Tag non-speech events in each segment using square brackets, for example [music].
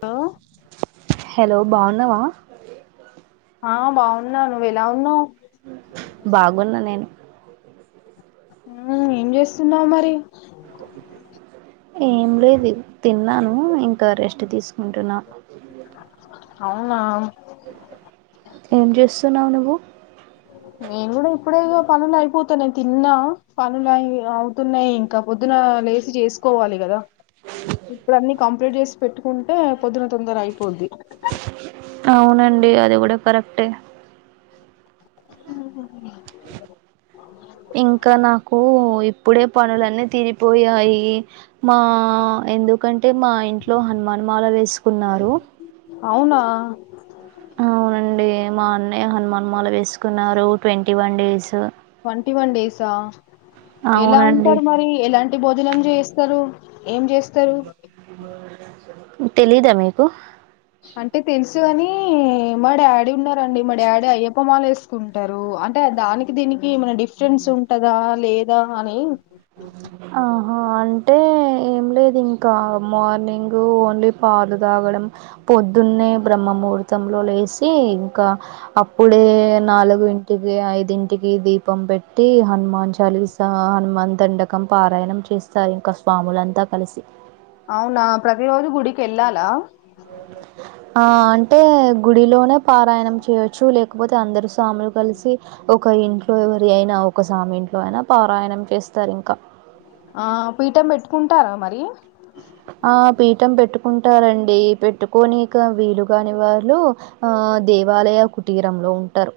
హ హలో బాగున్నావా ఆ బాగున్నా నువ్వు ఎలా ఉన్నావు్ బాగున్నా నేను ఆ ఏం చేస్తున్నావు మరి ఏం లేదు తిన్నాను ఇంకా రెస్ట్ తీసుకుంటున్నా అ అవునా ఏం చేస్తున్నవు నువ్వు నేను కూడా ఇప్పుడే పనులు అయిపోతాన్నాయి తిన్నా పనులు అయి అవుతున్నాయి ఇంకా పొద్దున లేచి చేసుకోవాలి కదా ఇప్పుడు అన్నీ కంప్లీట్ చేసి పెట్టుకుంటే పొద్దున తొందర అయిపోద్ది అవునండి అది కూడా కరెక్టే ఆహ ఇంకా నాకు ఇప్పుడే పనులన్నీ తీరిపోయాయి మా ఎందుకంటే అంటే మా ఇంట్లో హనుమాన్ మాల వేసుకున్నారు అవునా అవునండి మా అన్నయ హనుమాన్ మూల వేసుకున్నారు twenty one days twenty one డేసా ఎలా అవునండి ఉంటారు మరి ఎలాంటి బో జనం చేస్తారు ఏం చేస్తరు స్తరు తెలీదా మీకు అంటే తెలుసు కాని మా డాడీ ఉన్నారండి మా డాడీ అయ్యప్ప మాలు వేసుకుంటరు అంటే దానికి దీనికి ఏమైనా డిఫ రెన్స్ ఉంటదా లేదా అని ఆహా అంటే ఏం లేదు ఇంకా మార్నింగ్ ఓన్లీ పాలు తాగడం పొద్దున్నే బ్రహ్మ ముహూర్తంలో లేసి ఇంకా అప్పుడే నాలుగింటికి ఐదింటికి దీపం పెట్టి హనుమాన్ చలీ సా హనుమాన్ దండకం పారాయణం చేస్తారు ఇంకా స్వాములంతా కలిసి అవునా ప్రతిరోజు గుడికెల్లాలా ఆ అంటే గుడిలోనే పారాయణం చేయవచ్చు లేకపోతే అందరు స్వామలు కలిసి ఒక ఒక్క ఇంట్లో ఎవరి అయినా ఒక సామి ఇంట్లో అయినా పారాయణం చేస్తారు ఇంకా ఆ పీఠం పెట్టుకుంటారా మరి ఆ పీఠం పెట్టుకుంటారండి పెట్టుకొనికి వీలు కాని వాళ్ళు ఆ దేవాలయ కుటీరంలో ఉంటరు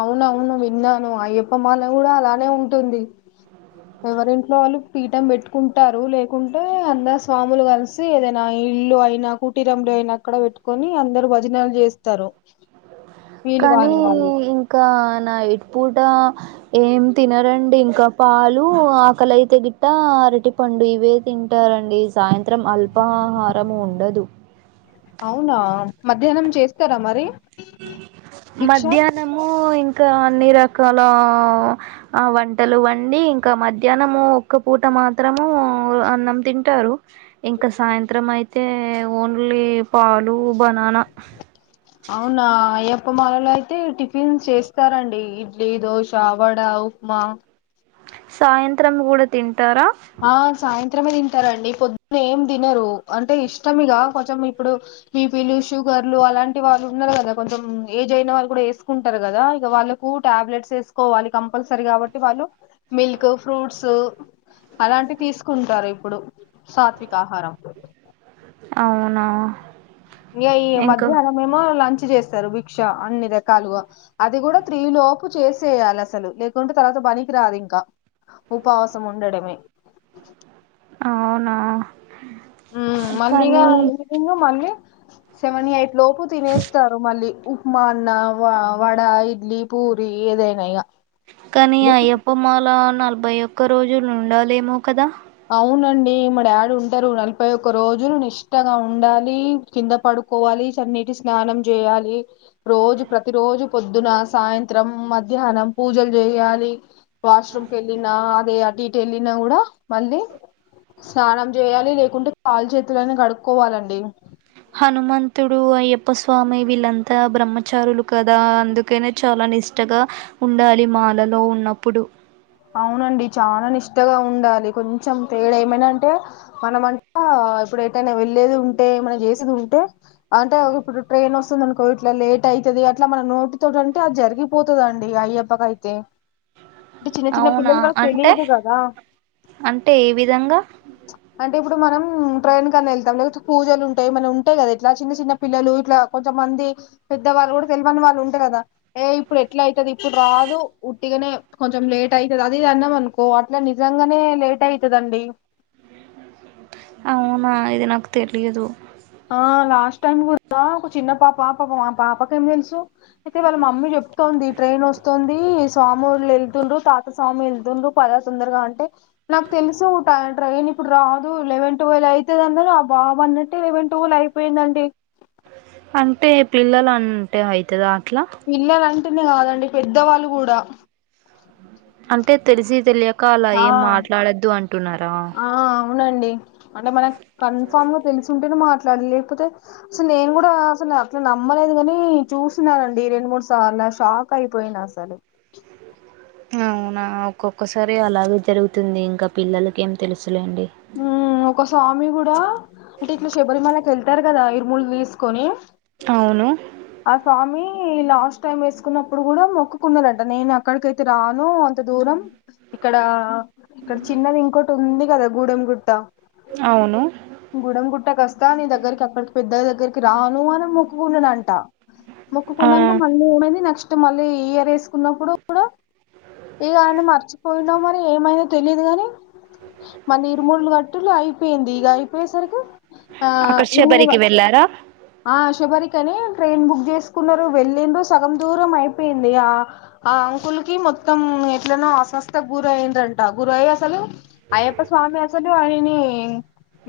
అవునవును విన్నాను అయ్యప్ప మాళ కూడా అలానే ఉంటుంది ఎవరింట్లో వాళ్ళు పీఠం పెట్టుకుంటారు లేకుంటే అందరు స్వాములు కలిసి ఏదైనా ఇల్లు అయినా కూటీరంలో అయినా అక్కడ పెట్టుకొని అందరు భజనలు చేస్తరు కానీ ఇంకా నైట్ పూట ఏం తినరండి ఇంకా పాలు ఆకలి అయితే గిట్ట అరటి పండు ఇవే తింటారండి సాయంత్రం అల్పాహారం ఉండదు అవునా మధ్యాహ్నం చేస్తారా మరి భిక్ష మధ్యాహ్నము ఇంకా అన్ని రకాల వంటలు వండి ఇంకా మధ్యాహ్నము ఒక్క పూట మాత్రము అన్నం తింటారు ఇంకా సాయంత్రం అయితే ఓన్లీ పాలు బనానా అయ్యప్పమాలలో అయితే టిఫిన్స్ చేస్తారండి ఇడ్లీ, దోశ, వడ, ఉప్మా. సాయంత్రం కూడా తిన్ ఆ సాయంన్ త్రమే తింటారండి పొద్దున్న ఏం తినరు అంటే ఇష్టం ఇగ, కొంచెం ఇప్పుడు బీపిలు షుగర్లు అలాంటి వాళ్ళు ఉన్నారు కదా, కొంచెం ఏజ్ అయిన వాళ్ళు కూడా వేసుకుంటారు కదా, ఇగ వాళ్ళకు టాబ్లెట్స్ వేసుకోవాలి కంపల్సరీ కాబట్టి వాళ్ళు మిల్క్, ఫ్రూట్స్. అలాంటి తీసుకుంటారు ఇప్పుడు సాత్విక ఆహారం అవునా ఇయా ఈ ఇంకా మధ్యాహ్నం ఏమో లంచ్ చేస్తారు భిక్ష అన్ని రకాలుగా, అది కూడా త్రిలోపు చేసేయాలి అసలు లేకుంటే తర్వాత పనికి రాదు ఇంకా ఉపవాసం ఉండటమే. అవునా ఉమ్ మళ్ళీ ఇగ కానీ ఎందుకు ఇంగ మళ్ళీ సెమనీ ఏయి ప్ లోపు తినేస్తారు మళ్ళీ ఉప్మా అన్న వ వడ, ఇడ్లీ, పూరి, ఏదైనా ఇగ కానీ అయ్యప్ప మాల న్ నలభై ఒక్క రోజులు ఉండాలేమో కదా అవునండి మా డాడీ ఉంటారు నలభై ఒక్క రోజులు నిష్టగా ఉండాలి, కింద పడుకోవాలి చన్నిటి స్నానం చేయాలి రోజు, ప్రతి రోజు పొద్దున, సాయంత్రం, మధ్యాహ్నం పూజలు చేయాలి వాష్రూమ్కి వెళ్ళినా అదే అటు ఇటు వెళ్ళినా కూడా. మళ్ళీ స్నానం చేయాలి లేకుంటే కాలు చేతులన్న కడుక్కోవాలండి హనుమంతుడు, అయ్యప్ప స్వామి, వీళ్ళంతా బ్రహ్మచారులు కదా అందుకనే చాలా నిష్టగా ఉండాలి మాలలో ఉన్నప్పుడు. అవునండి చాలా నిష్టగా ఉండాలి కొన్ చం తేడా ఏమైనా అంటే మన అంటా ఇప్పుడు ఏటైనా వెళ్లేేది ఉంటే, మనం చేసేది ఉంటే, అంటే ఇప్పుడు ట్రైన్ వస్తుంది అనుకో ఇట్లా లేట్ అయితది, అట్లా మన నోటి తోటి అంటే అది జరిగిపోతదండి అయ్యప్పకయితే అవునా అంటే అంటే ఏ విధంగా అంటే ఇప్పుడు మనం ట్రైన్ కన్నా వెళ్తాం లేకపోతే పూజలు ఉంటాయి, ఏమన ఉంటాయి కదా ఇట్లా చిన్న చిన్న పిల్లలు ఇట్లా కొంతమంది పెద్దవాళ్ళు కూడా తెలిమని వాళ్ళు ఉంటారు కదా, ఏ ఇప్పుడు ఎట్లా అయితది ఇప్పుడు రాదు ఉట్టిగనే కొంచెం లేట్ అయితది అదిది అన్నాం అనుకో అట్లా నిజంగానే లేట్ అయితదండి అవునా ఇది నాకు తెలియదు ఆ లాస్ టైం కూడా ఒక చిన్న పాప పాప మా పాపకేం తెలుసు, అయితే వాళ్ళ మమ్మీ చెప్తోంది ట్రైన్ వస్తుంది స్వాముళ్ళు వెళ్తుండ్రు, తాత స్వామి వెళ్తుండ్రు, పద తొందరగా అంటే నాకు తెలుసు ట్రైన్ ఇప్పుడు రాదు, లెవెన్ ట్వెల్వ్ అయితది అన్నారు ఆ బాబ్ అన్నట్టే లెవెన్ టువల్ అయిపోయిందండి అంటే పిల్లలు అంటే అయితదా అట్లా పిల్లలన్ అంటనే కాదండి పెద్దవాళ్ళు కూడా అంటే తెలిసి తెలియక్ కా అలా ఆ ఏం మాట్లాడొద్దు అంటున్నారా ఆ అవునండి అంటే మనక్ కన్ఫామ్ గా తెలిసుంటేనే మాట్లాడ్, లేకపోతే అసలు నేను కూడా అసలు అట్లా నమ్మలేదు, కాని చూసిననండి రెండు మూడు సార్లు షాక్ అయిపోయిను అసలు. అవునా ఒక్కొక్కసారి అలాగే జరుగుతుంది ఇంక పిల్లలకి ఏం తెలుస్ ఉమ్ ఒక స్వామి కూడా అంటే ఇట్లా శబరిమలకి వెళ్ ళ్తారు కదా ఇరుముళ్ తీసుకొని అవును ఆ స్వామి లాస్ట్ టైమ్ వేసుకున్నప్పుడు కూడా మొక్కుకున్నారంట నేను అక్కడికైతే రాను అంత దూరం ఇక్కడ ఇక్కడ చిన్నది ఇంకోటి ఉంది కదా గూడెం గుట్టా అవును గుడ గుట్టకస్తా నీ దగ్గరికి అక్కడికి పెద్ద దగ్గరికి రాను అని మొక్కుకున్నాన అంట ఆ ముక్కకున్నాంగా మల్లి ఎం నెక్స్ట్ మళ్ళీ ఇ ఇయర్ వేసుకున్నప్పుడు కూడా ఇ మర్చిపోయినాం అని ఏమైందో తెలియదు ని మన ఇరుమూడులు గట్టులు అయి పింది గయి పేసరికి ఆ అక్కడ ఇరు శబరికి వెళ్ళారా ఆ శుబరికనే ట్రైన్ బుక్ చేసుకున్నారు వెళ్ళందు సగం దూరం అయిపోయింది ఆ ఆ అంకుల్కి మొత్తం ఎట్లనో అస్వస్థకు గుర అయిందంట గుర అయ్య అసలు ఆయప్ప స్వామి అసని అని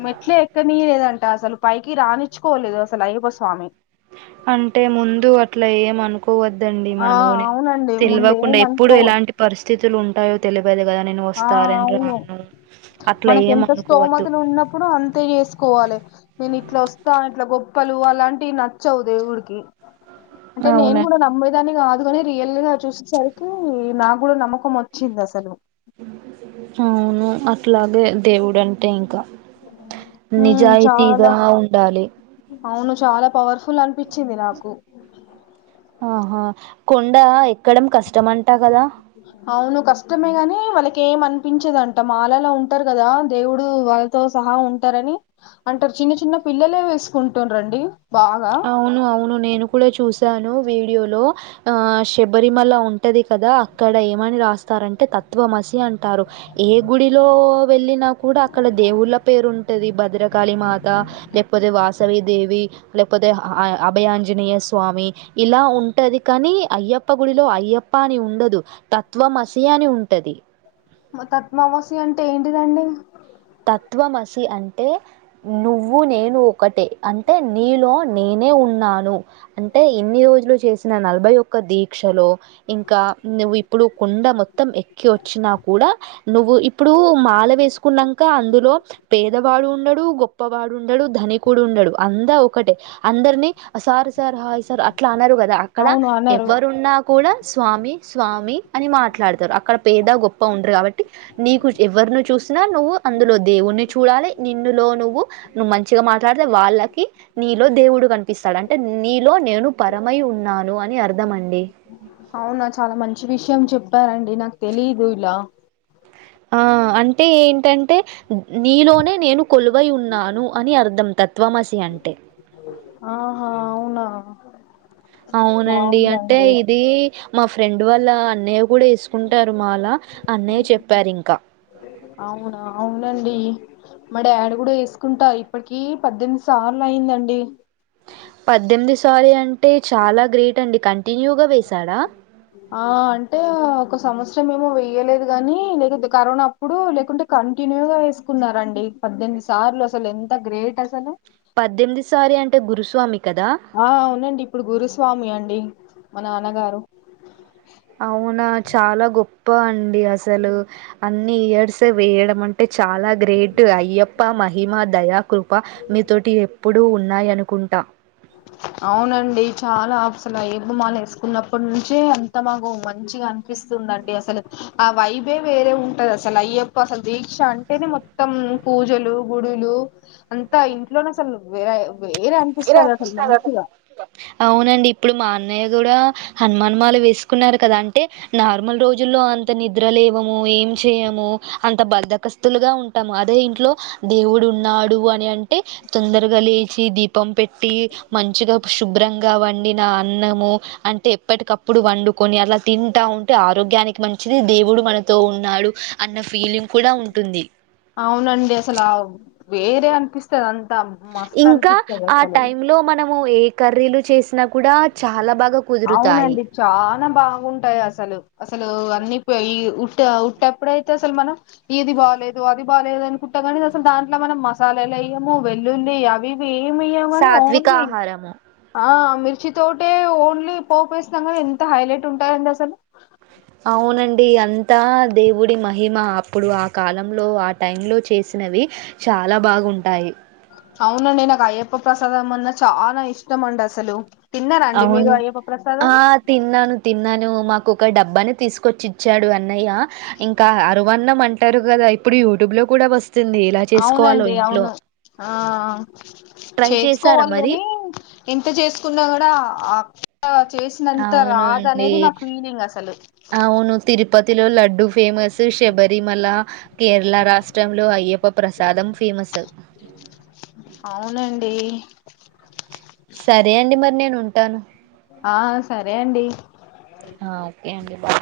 మెట్లే ఎక్కనీయ లేదంట అసలు పైకి రాణచ్చుకోవలేదు అసలు అయ్యప్ప స్వామి అంటే ముందు అట్లా ఏమ అనుకు పోవద్దండి ఆ మనము అవునండి ముందేం తెలివకుండా ఎప్పుడు అనుకో ఎలాంటి పరిస్థితులు ఉంటా టయో తెలి ఆ అవును అట్లా మనకి ఏం ఎంత అనుకోవద్దు స్తోమతలు ఉన్నప్పుడు అంతే చేసుకోవాలి నేను ఇట్లా వస్తా ఇట్లా గొప్ప ప్పలు అలాంటివి నచ్చవు దేవుడికి అంటే నేను కూడా అవునండి నమ్మేదానికి అందుకని రియల్ గా చూసేసరికి నా కూడా నమ్మకం వచ్చింది అసలు అవును అట్లాగే దేవుడు అంటే ఇంకా హ్మ్ చాలా నిజాయితీగా ఉండాలి అవును చాలా పవర్ఫుల్ అనిపించింది నాకు ఆహా కొండా ఎ ఎక్కడం కష్టం అంటా కదా అవును కష్టమే గాని వాళ్ళకి ఏం అనిపించేదంట మాలాలా ఉంటారు కదా దేవుడు వాళ్ళతో సహా ఉంటారని అంటారు చిన్న చిన్న పిల్లలే వేసుకుంటునండి అవును అవును నేను కూడా చూసాను వీడియోలో ఆ శబరిమల ఉంటది కదా అక్కడ ఏమని రాస్తారంటే తత్వమసి అంటారు ఏ గుడిలో వెళ్ళినా కూడా అక్కడ దేవుళ్ళ పేరు ఉంటది భద్రకాళి మాత లేకపోతే వాసవీ దేవి లేకపోతే అభయాంజనేయ స్వామి ఇలా ఉంటది కానీ అయ్యప్ప గుడిలో అయ్యప్ప అని ఉండదు తత్వమసి అని ఉంటది పద్మావాస్య అంటే ఏంటిదండి తత్వమసి అంటే నువ్వు నేను ఒకటి అంటే నీలో నేనే ఉన్నాను అంటే ఇన్ని రోజులు చేసిన నలభై ఒక్క దీక్షలో ఇంకా నువ్వు ఇప్పుడు కుండ మొ మొత్తం ఎక్కి వచ్చినా కూడా నువ్వు ఇప్పుడూ మాల వేసుకున్నాం క అందులో పేదవాడు ఉండడు గొప్పవాడు ఉండడు ధనికుడు ఉండడు అందా ఒకటే అందరిని సారు సార్ హాయి అట్లా అనరు కదా అక్కడ అవును అనరు ఎవరున్నా కూడా స్వామి స్వామి అని మాట్లాడతారు అక్కడ పేద గొప్ప ఉండరు కాబట్టి నీకు ఎవరిని చూసినా నువ్వు అందులో దేవుడిని చూడాలి నిన్నులో నువ్వు నువ్వు మంచిగా మాట్లాడితే వాళ్ళకి నీలో దేవుడు కనిపిస్తాడు అంటే నీలో నేను పరమై ఉన్నాను అని అర్థం అండి అవునా చాలా మంచి విషయం చెప్పారండి నాకు తెలీదు ఇలా ఆ అంటే ఏంటంటే నీలోనే నేను కొలువై ఉన్నాను అని అర్థం తత్ త్వమసి అంటే ఆహా అవునా అవునండి అంటే బాగుందండి ఇదీ మా ఫ్రెండ్ వాళ్ల అన్నయ్య కూడా ఏసుకుంటారు మాలా అన్నయ్య చెప్పారు ఇంకా అవునా అవునండి మా డాడీ కూడా ఏసుకుంటా ఇప్పటికి పద్దెనిమిది సార్లు అయిందండి పద్దెనిమిదో సారి అంటె అంటె చాలా గ్రేట్ అండి కంటి వినియగ వేశ ఆ అంటే ఒక సమత్స రం ఏమో వెయ్యలేదు గాని లేకపోతే కరోనా అప్పుడు లేకుంటే కంటిన్యూగా వేసుకున్నారండి పద్దెనిమిది సార్లు అసలు ఎంత గ్రేట్ అసలు పద్దెనిమిదోసారి అంటే గురుస్వామికి ఆ అవునండి ఇప్పుడు గురుస్వామి అండి మా నాన్నగారు అవునా చాలా గొప్ప అండి అసలు అన్ని ఇయర్సే వేయడం అంటే అంటే చాలా గ్రేట్ అయ్యప్ య్యప్ప మహిమ దయా కృప మీతోటి ఎప్పుడూ ఉన్నాయనుకుంటా అవునండి చాలా అసలు అయ్యప్పమాల వేసుకున్నప్పటి నుంచే అంత మాకు మంచిగా అనిపిస్తుందండి అసలు ఆ వైబే వేరే ఉంటది అసలు అయ్యప్ప అసలు దీక్ష అంటేనే మొత్తం పూజలు గుడులు అంతా ఇంట్లోనే అసలు వేరే వేరే అ అవునండి ఇప్పుడు మా అన్నయ్య కూడా హనుమాన్ మాల వేసుకున్నారు కదా అంటే నార్మల్ రోజుల్లో అంత నిద్రలేవమ్ ఏం చేయము అంత బద్దకస్తులుగా ఉంటాము అదే ఇంట్లో దేవుడు ఉన్నాడు అని అంటే తొందరగా లేచి దీ పంపెట్ ట్టి మంచిగా శుభ్రం గా వండి వండిన అన్నము అంటే ఎప్పటికప్పుడు వండుకొని అలా తింటా ఉంటే ఆరోగ్యానికి మంచిది దేవుడు మనతో ఉన్నాడు అన్న ఫీలింగ్ కూడా ఉంటుంది అవునండి అసలు వేరే అనిపిస్తుంది అంత ఇంకా ఆ టైమ్ లో మనము ఏ కర్రీలు చేసి ణ కూడా చాలా బాగా కుదురుతాయి. ఉంటాయి అసలు అసలు అన్ని పఈ ఉట్ట ఉట్టేప్పుడ అయితే అసలు మనం ఇది బాోలేదు అది బాలేదు అనుకుంటా కానీ అసలు దాంట్లో మనం మసాలాలు వెయ్యము వెల్లుల్లి అవివి సాత్విక [unintelligible] ఆహారము ఆ మిర్చిద్ తోటే ఓన్లీ పోపేస్తం గని ఎంత హైలైట్ ఉంటదంటె అసలు అవునండి, అంతా దేవుడి మహిమ అప్పుడు ఆ కాలంలో ఆ టైమ్ లో చేసినవి చాలా బాగుంటాయి. అవునండి నాకు అయ్యప్ప ప్రసాదం అన్నా చాలా ఇష్టమండ అసలు తిన్నారా అండి అవున్ మీరు అయ్యప్ప ప్రసాదం ఆ తిన్నాను తిన్నాను మాక్ ఒక డబ్బాని తీసుకొచ్చి ఇచ్చాడు అన్ అన్నయ్య ఇంకా ఆరొ వన్నం అంటారు కదా ఇప్పుడు యూట్యూబ్ లో కూడా వస్ అవునండి అవును ఆ ఆ ట్రై చేశారా చేసుకోవాలి మరి గని, ఎంత చేసుకున్నా కూడా ఆ ఆ.. చేసినంత అవును అండి రాదఅనేది నా ఫీలింగ్ అసలు అవును తిరుపతిలో లడ్డూ ఫేమస్ సర్ శబరిమల కేరళ రాష్ట్రంలో అయ్యప్ప ప్రసాదం ఫేమస్స్ డి సరే అండి మరి నేను ఉంటాను. ఆ సరే అండి ఆ ఓకే అండి బాయ్